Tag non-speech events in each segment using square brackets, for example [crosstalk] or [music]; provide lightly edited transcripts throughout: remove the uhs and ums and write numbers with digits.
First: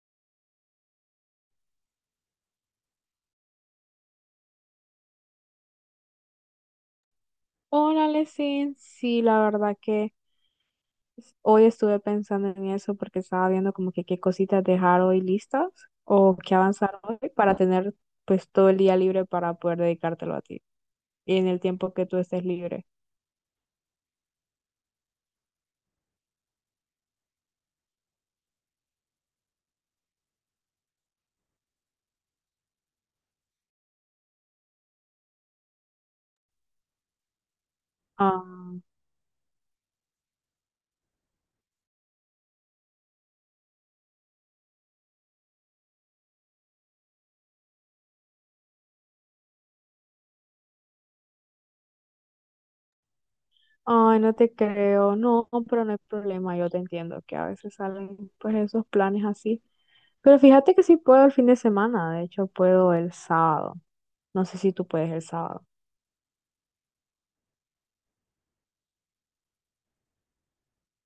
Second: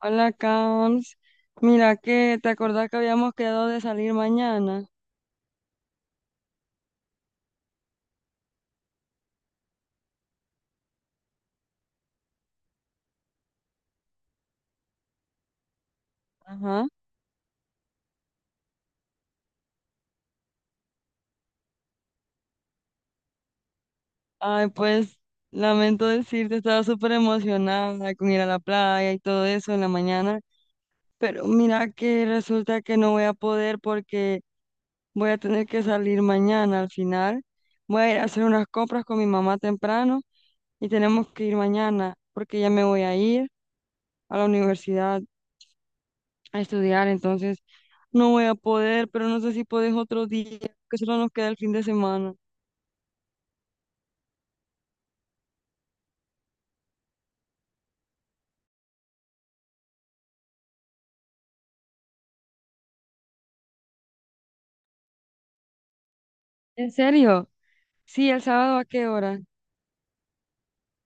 Hola, Cams. Mira que te acordás que habíamos quedado de salir mañana. Hola, Lesin. Sí, la verdad que hoy estuve pensando en eso porque estaba viendo como que qué cositas dejar hoy listas o qué Ajá. avanzar hoy para tener pues todo el día libre para poder dedicártelo a ti y en el tiempo que tú estés libre. Ay, pues lamento decirte, estaba súper emocionada con ir a la playa y todo eso en la mañana, pero mira que resulta que no voy a poder porque voy a tener que salir mañana al final. Voy a ir a Ah, hacer unas compras con mi mamá temprano y tenemos que ir mañana porque ya me voy a ir a la universidad, a estudiar, entonces no voy a poder, pero no sé si podés otro día, que solo nos queda el fin de semana. ay, no te creo, no, pero no hay problema, yo te entiendo que a veces salen pues esos planes así. Pero fíjate que sí puedo el fin de semana, de hecho puedo el sábado. No sé si tú puedes el sábado. ¿En serio? Sí, el sábado, ¿a qué hora?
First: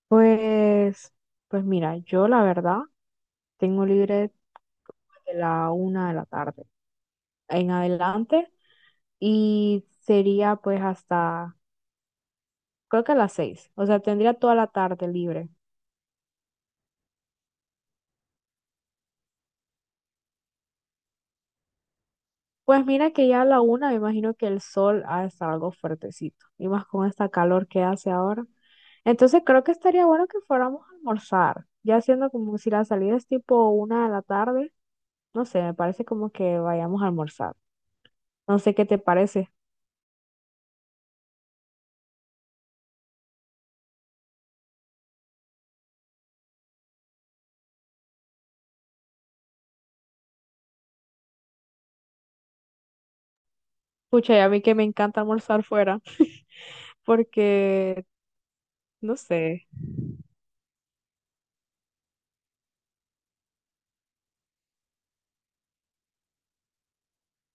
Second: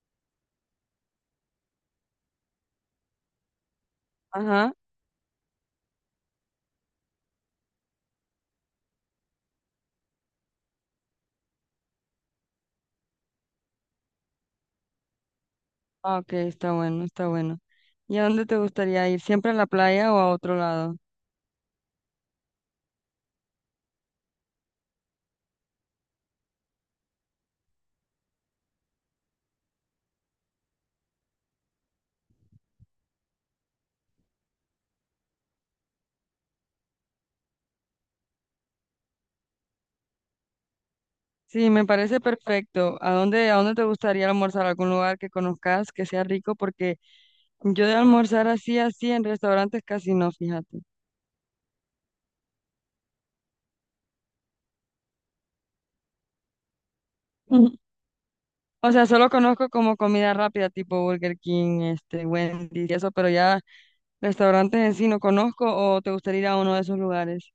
Pues, pues mira, yo la verdad tengo libre Ajá. de la 1 de la tarde en adelante y sería pues hasta, creo que a las 6, o sea, tendría toda la tarde libre. Ah, ok, está bueno, está bueno. ¿Y a dónde te gustaría ir? ¿Siempre a la playa o a otro lado? Pues mira que ya a la 1 me imagino que el sol ha de estar algo fuertecito y más con esta calor que hace ahora. Entonces creo que estaría bueno que fuéramos a almorzar, ya siendo como si la salida es tipo 1 de la tarde, no sé, me parece como que vayamos a almorzar. No sé qué te parece. Sí, me parece perfecto. A dónde te gustaría almorzar? ¿Algún lugar que conozcas que sea rico? Porque yo de almorzar así, así en restaurantes casi no, fíjate. Pucha, y a mí que me encanta almorzar fuera, [laughs] porque, O sea, no solo sé. conozco como comida rápida, tipo Burger King, este, Wendy's y eso, pero ya restaurantes en sí no conozco, o te gustaría ir a uno de esos lugares.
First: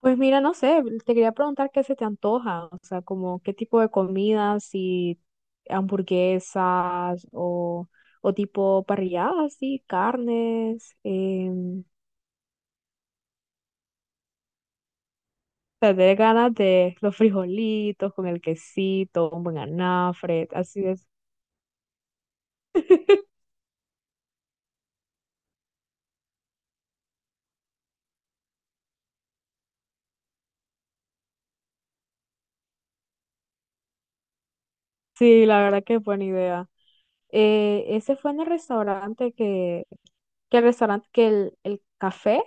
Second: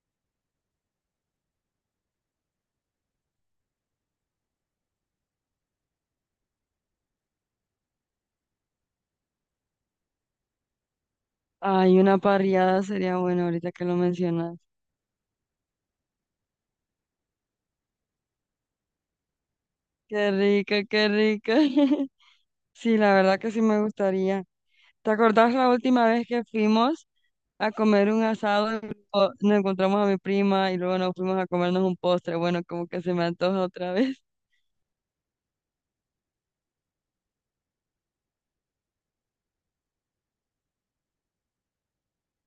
Pues mira, no sé, te quería preguntar qué se te antoja, o sea, como qué tipo de comidas, si hamburguesas o tipo parrilladas, sí, carnes. Ay, una parrillada sería bueno ahorita que lo mencionas. Te dé ganas de los frijolitos con el quesito, un buen Qué anafre, rico, así es. qué rico. [laughs] Sí, la verdad [laughs] que sí me gustaría. ¿Te acordás la última vez que fuimos a comer un asado y luego nos encontramos a mi prima y luego nos fuimos a comernos un postre? Bueno, como que se me antoja otra vez. [laughs] Sí, la verdad que es buena idea. Ese fue en el restaurante que el restaurante, que el café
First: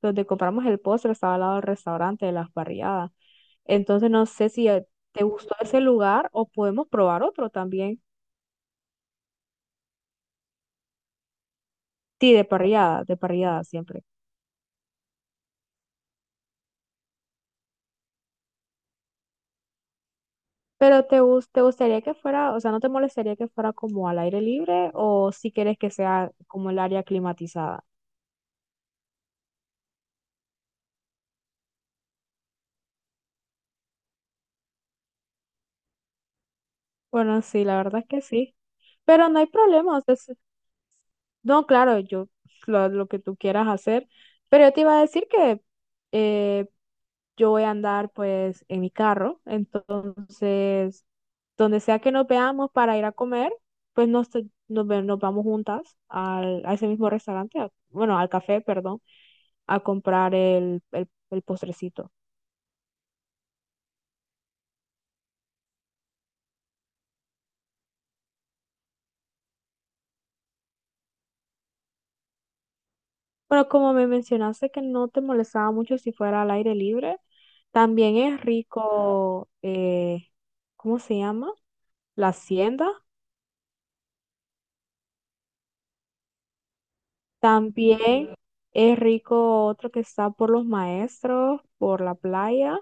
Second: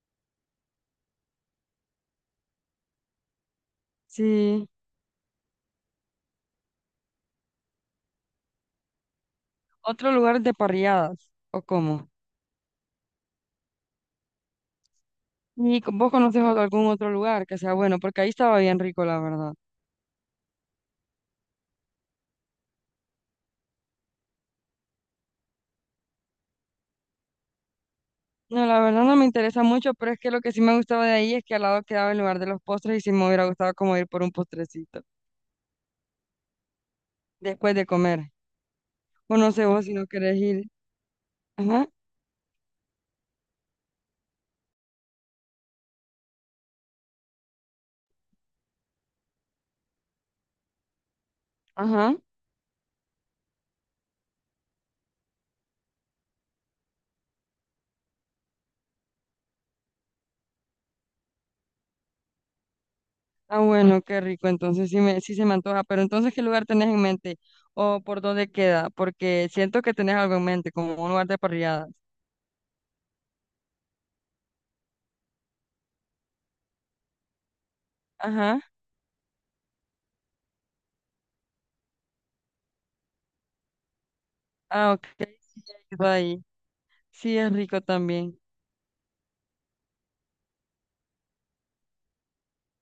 donde compramos el postre estaba al lado del restaurante de las parrilladas. Entonces no sé Sí. si te gustó ese lugar o podemos probar otro también. ¿Otro lugar de parrilladas o cómo? Sí, de parrillada siempre. ¿Y co- vos conoces algún otro lugar que sea bueno? Porque ahí estaba bien rico, la verdad. Pero te gustaría que fuera, o sea, ¿no te molestaría que fuera como al aire libre o si quieres que sea como el área climatizada? No, la verdad no me interesa mucho, pero es que lo que sí me gustaba de ahí es que al lado quedaba el lugar de los postres y sí me hubiera gustado como ir por un postrecito Bueno, sí, después la de verdad es que comer. sí. Pero O no hay no sé vos si problema, o no sea, si querés ir. no, Ajá, claro, yo lo que tú quieras hacer, pero yo te iba a decir que eh, yo voy a andar pues en mi carro, entonces donde sea que ajá. nos veamos para ir a comer, pues nos, te- nos, ve- nos vamos juntas a ese mismo restaurante, bueno, al café, perdón, a comprar el postrecito. Ah, bueno, qué rico. Entonces sí me, sí se me antoja. Pero entonces, ¿qué lugar tenés en mente? ¿O por dónde queda? Porque siento que tenés algo en mente, como un lugar de parrilladas. Bueno, como me mencionaste que no te molestaba mucho si fuera al aire libre, también es Ajá. rico, ¿cómo se llama? La Hacienda. Ah, ok. Sí, ya he ido ahí. Sí, es rico También también. es rico otro que está por los maestros, por la playa,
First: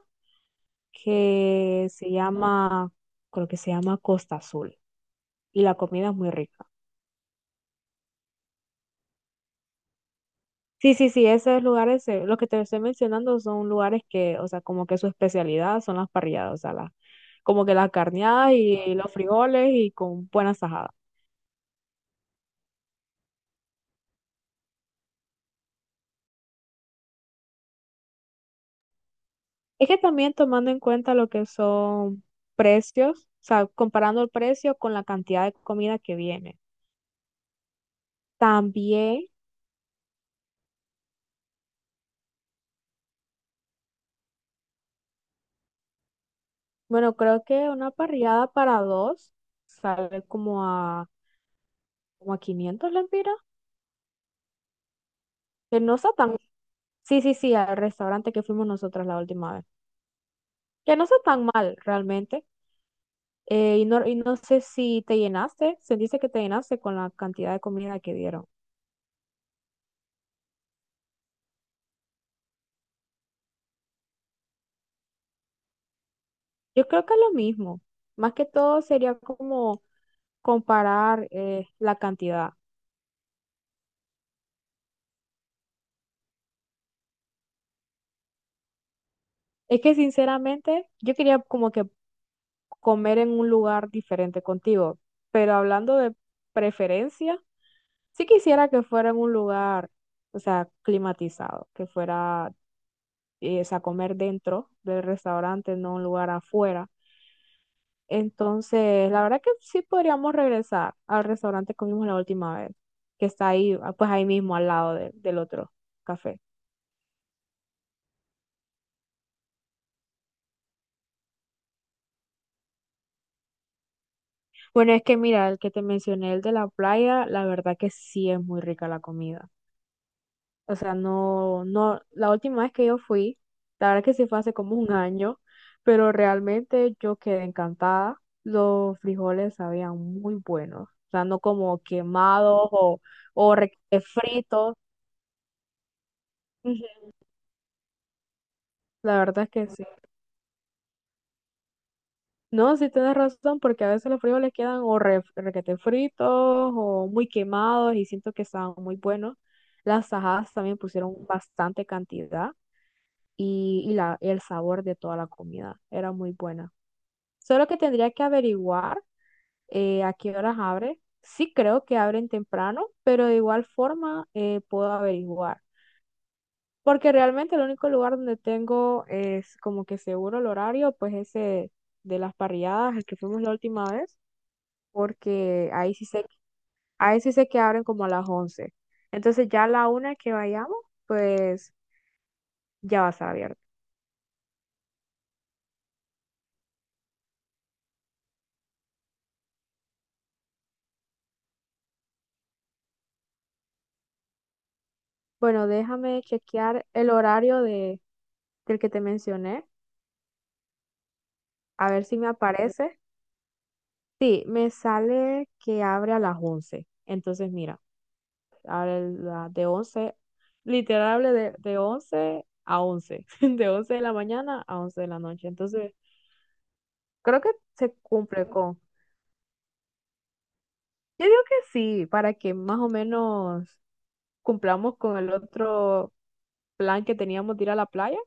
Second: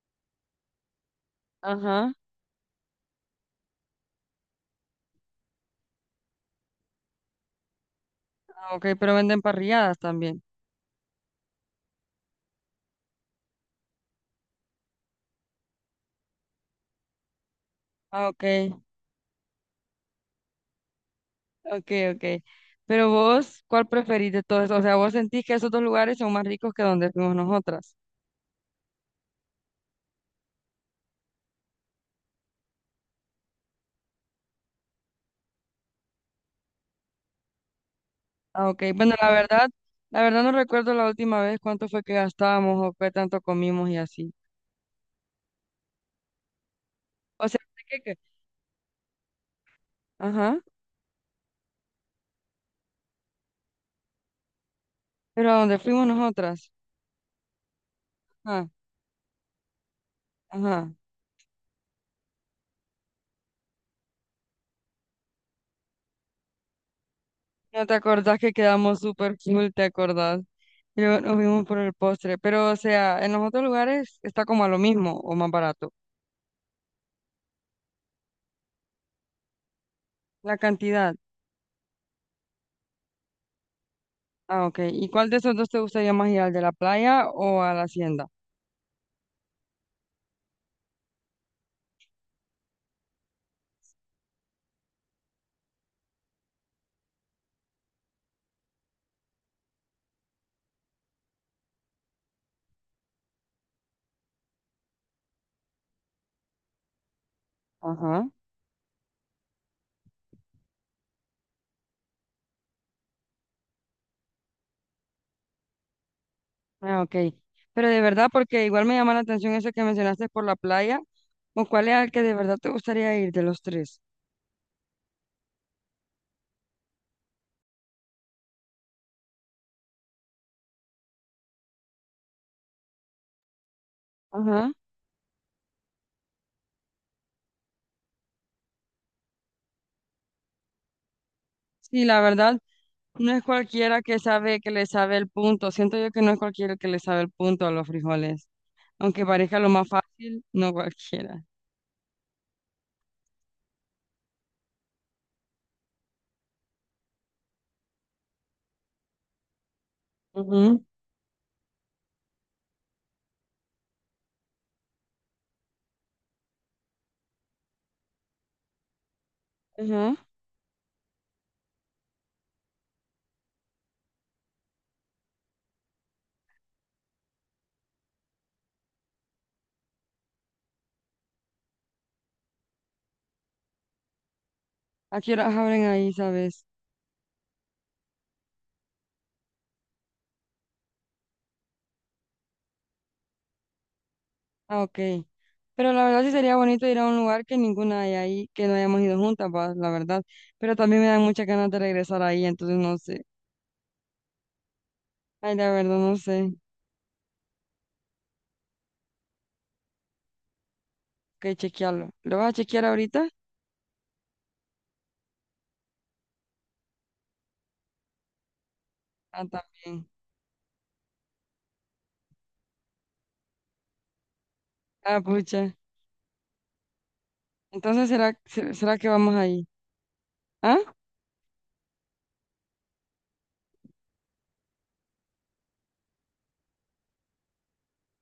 que se Ajá. llama, creo que se llama Costa Azul. Y la comida es muy rica. Ah, ok, pero venden parrilladas también. Sí, sí, sí, esos lugares, los que te estoy mencionando son lugares que, o sea, como que su especialidad son las parrilladas, o sea, las, como que las Ah, ok. carneadas y los frijoles y con buenas tajadas. Ok, ok. Pero vos, ¿cuál preferís de todos esos? O sea, ¿vos sentís que esos dos lugares son más ricos que donde fuimos nosotras? Es que también tomando en cuenta lo que son precios, o sea, comparando el precio con la cantidad de comida que viene. Ah, ok. Bueno, También. La verdad no recuerdo la última vez cuánto fue que gastábamos o qué tanto comimos y así. Bueno, creo O sea, que sé una que- parrillada para dos sale como ajá, a, como a 500 lempiras, pero a que dónde no fuimos está tan... nosotras. Sí, sí, sí, al restaurante que fuimos Ajá, nosotras la última vez, que ajá. no está tan mal realmente. Y no sé si te llenaste, se dice que te llenaste con la cantidad de ¿No te comida que acordás dieron. que quedamos súper full, te acordás? Y luego nos vimos por el postre. Pero, o sea, en los otros lugares está como a lo mismo o más barato. Yo creo que es lo mismo, más que todo sería como La cantidad. comparar la cantidad. Ah, ok. ¿Y cuál de esos dos te gustaría más ir, al de la playa o a la hacienda? Es que sinceramente yo quería como que comer en un lugar diferente contigo. Pero hablando de preferencia, sí quisiera que fuera en un lugar, o sea, climatizado, que fuera, o sea, comer dentro del restaurante, no un lugar afuera. Ajá. Entonces, la verdad que sí podríamos regresar al restaurante que comimos la última vez, que está ahí, ah, pues ahí mismo al lado del otro café. Ah, ok. Pero de verdad, porque igual me llama la atención eso que mencionaste por la playa, ¿o cuál es el que de verdad te gustaría ir de los tres? Bueno, es que mira, el que te mencioné, el de la playa, la verdad que sí es muy rica la comida. O sea, no, no, la última vez que yo fui, la verdad que sí fue hace Ajá. como un año, pero realmente yo quedé encantada. Los frijoles sabían muy buenos, o sea, no como Sí, la verdad, quemados o, no es o re- eh, cualquiera que sabe que fritos. le sabe el punto. Siento yo que no es cualquiera Ujú, que le sabe el punto a los frijoles. la Aunque verdad es parezca que lo sí. más fácil, no cualquiera. No, sí tienes razón, porque a veces los frijoles quedan o requete fritos o muy quemados y siento que estaban muy buenos. Las tajadas también Ujú. pusieron bastante cantidad y la, el sabor de toda la comida era muy buena. Solo que tendría que averiguar a Ajá. qué horas abre. Sí creo que abren temprano, pero de igual forma puedo averiguar. Porque realmente el único lugar donde tengo es como que seguro el horario, pues ese de las parrilladas, el que fuimos la última vez, ¿A qué horas porque abren ahí, sabes? ahí sí sé que abren como a las 11. Entonces ya a la 1 que vayamos, pues ya va a estar abierto. Ah, ok. Pero la verdad sí sería bonito ir a un lugar que ninguna hay ahí, que no hayamos ido juntas, va, la verdad. Pero también me dan muchas ganas de regresar ahí, entonces no sé. Ay, Bueno, la verdad no déjame sé. chequear el horario del que te mencioné, Ok, a ver chequearlo. si me ¿Lo vas a chequear aparece. ahorita? Sí, me sale que abre a las 11. Entonces, mira, abre Ah, de también. 11, literal abre de 11 a 11, [laughs] de once de la mañana a once de la Ah, noche. pucha. Entonces, creo que se Entonces, ¿será, cumple se- con, será que vamos ahí? ¿Ah? yo digo que sí, para que más o menos cumplamos con el otro plan que teníamos de ir a la playa.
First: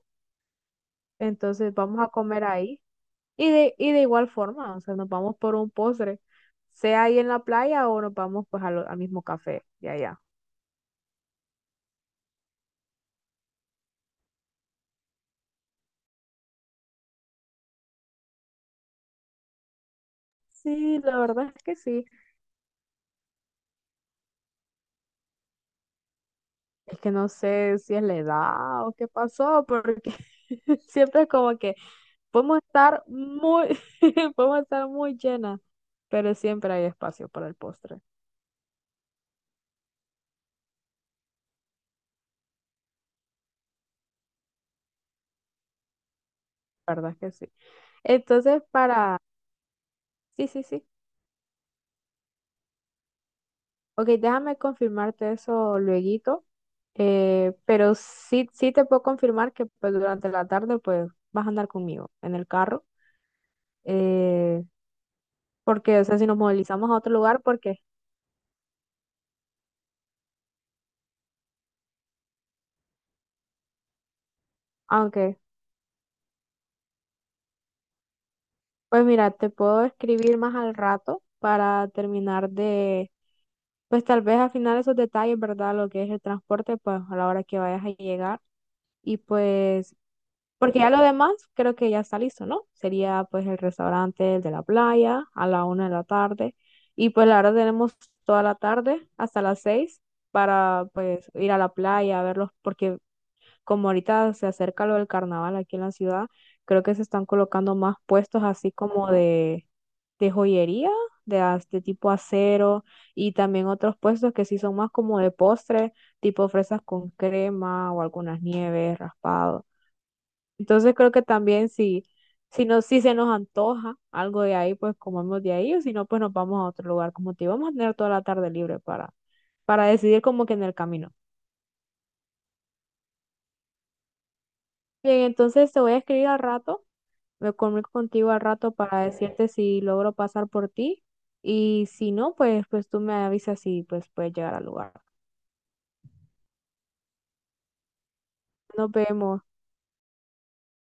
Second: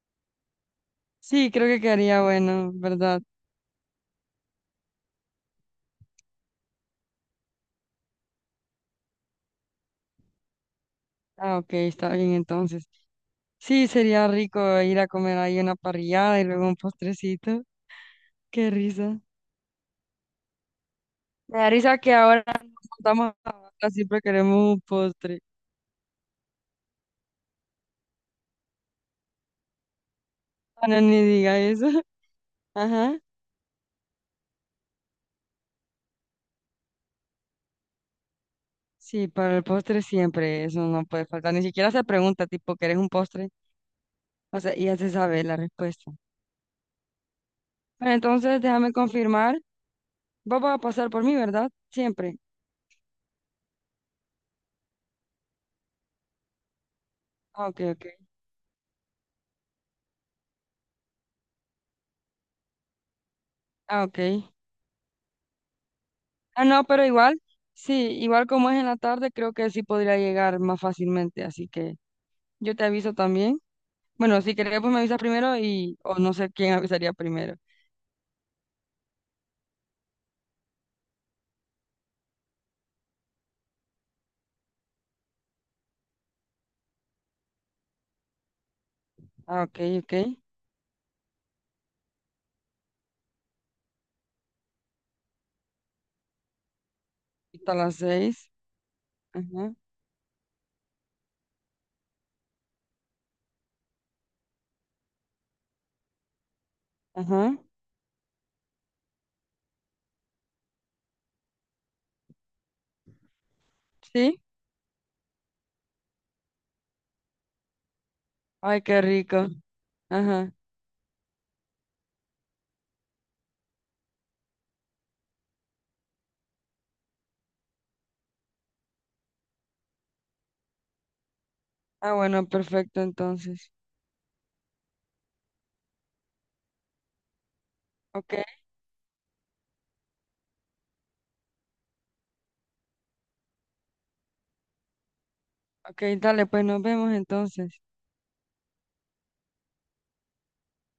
Sí, creo Entonces, que vamos a quedaría comer bueno, ahí. ¿verdad? Y de igual forma, o sea, nos vamos por un postre, sea ahí en la playa o nos vamos pues a al mismo café de allá. Ah, ok, está bien entonces. Sí, sería rico ir a comer ahí una parrillada y luego un postrecito. Qué risa. Sí, la verdad Me es da que risa sí. que ahora nos juntamos a hablar, siempre queremos un postre. Es que no sé si es la edad o qué pasó, porque [laughs] Bueno, ni siempre es como diga que eso. podemos [laughs] estar Ajá. muy, [laughs] podemos estar muy llenas, pero siempre hay espacio para el postre. Sí, para el postre siempre, eso no puede faltar. Ni siquiera se pregunta, tipo, ¿querés un postre? O sea, ya se sabe la respuesta. La verdad es que sí. Bueno, entonces Entonces, déjame para... confirmar. Sí, Vos sí, vas a sí. pasar por mí, ¿verdad? Siempre. Ok, déjame confirmarte eso lueguito, Ah, ok, pero ok. sí, sí te puedo confirmar que pues, durante la tarde pues vas a andar conmigo en el carro, Ah, ok. eh, porque, o sea, si nos Ah, no, movilizamos a pero otro igual, lugar, porque... sí, igual como es en la tarde, creo que sí podría llegar más fácilmente. Así que yo te aviso también. Bueno, si querés, pues me avisas aunque, primero y, o no sé quién avisaría primero. pues mira, te puedo escribir más al rato para terminar de, pues tal vez afinar esos detalles, ¿verdad? Lo que es el transporte, pues a la hora que vayas a llegar. Y Ah, ok, pues, ok. porque ya lo demás creo que ya está listo, ¿no? Sería pues el restaurante, el de la playa, a la 1 de la tarde. Y pues la verdad Hasta las tenemos toda 6. la tarde hasta las Ajá, 6 para pues ir a la playa, a verlos, porque como ahorita se acerca lo del carnaval aquí en la ciudad, creo que se están ajá. colocando más puestos así como de joyería, de tipo acero, y también otros puestos Sí. que sí son más como de postre, tipo fresas con crema o algunas Ay, nieves, qué rico. raspado. Ajá. Entonces creo que también si, no, si se nos antoja algo de ahí, pues comemos de ahí, o si no, pues nos vamos a otro lugar. Como te digo, vamos a tener toda la tarde libre para decidir como que en el camino. Ah, bueno, perfecto entonces. Bien, entonces te voy a escribir al rato. Me comunico contigo Ok, al rato para decirte si logro pasar por ti y si no, pues, pues tú me avisas y pues puedes llegar al lugar. ok, dale, pues nos vemos entonces. Nos vemos.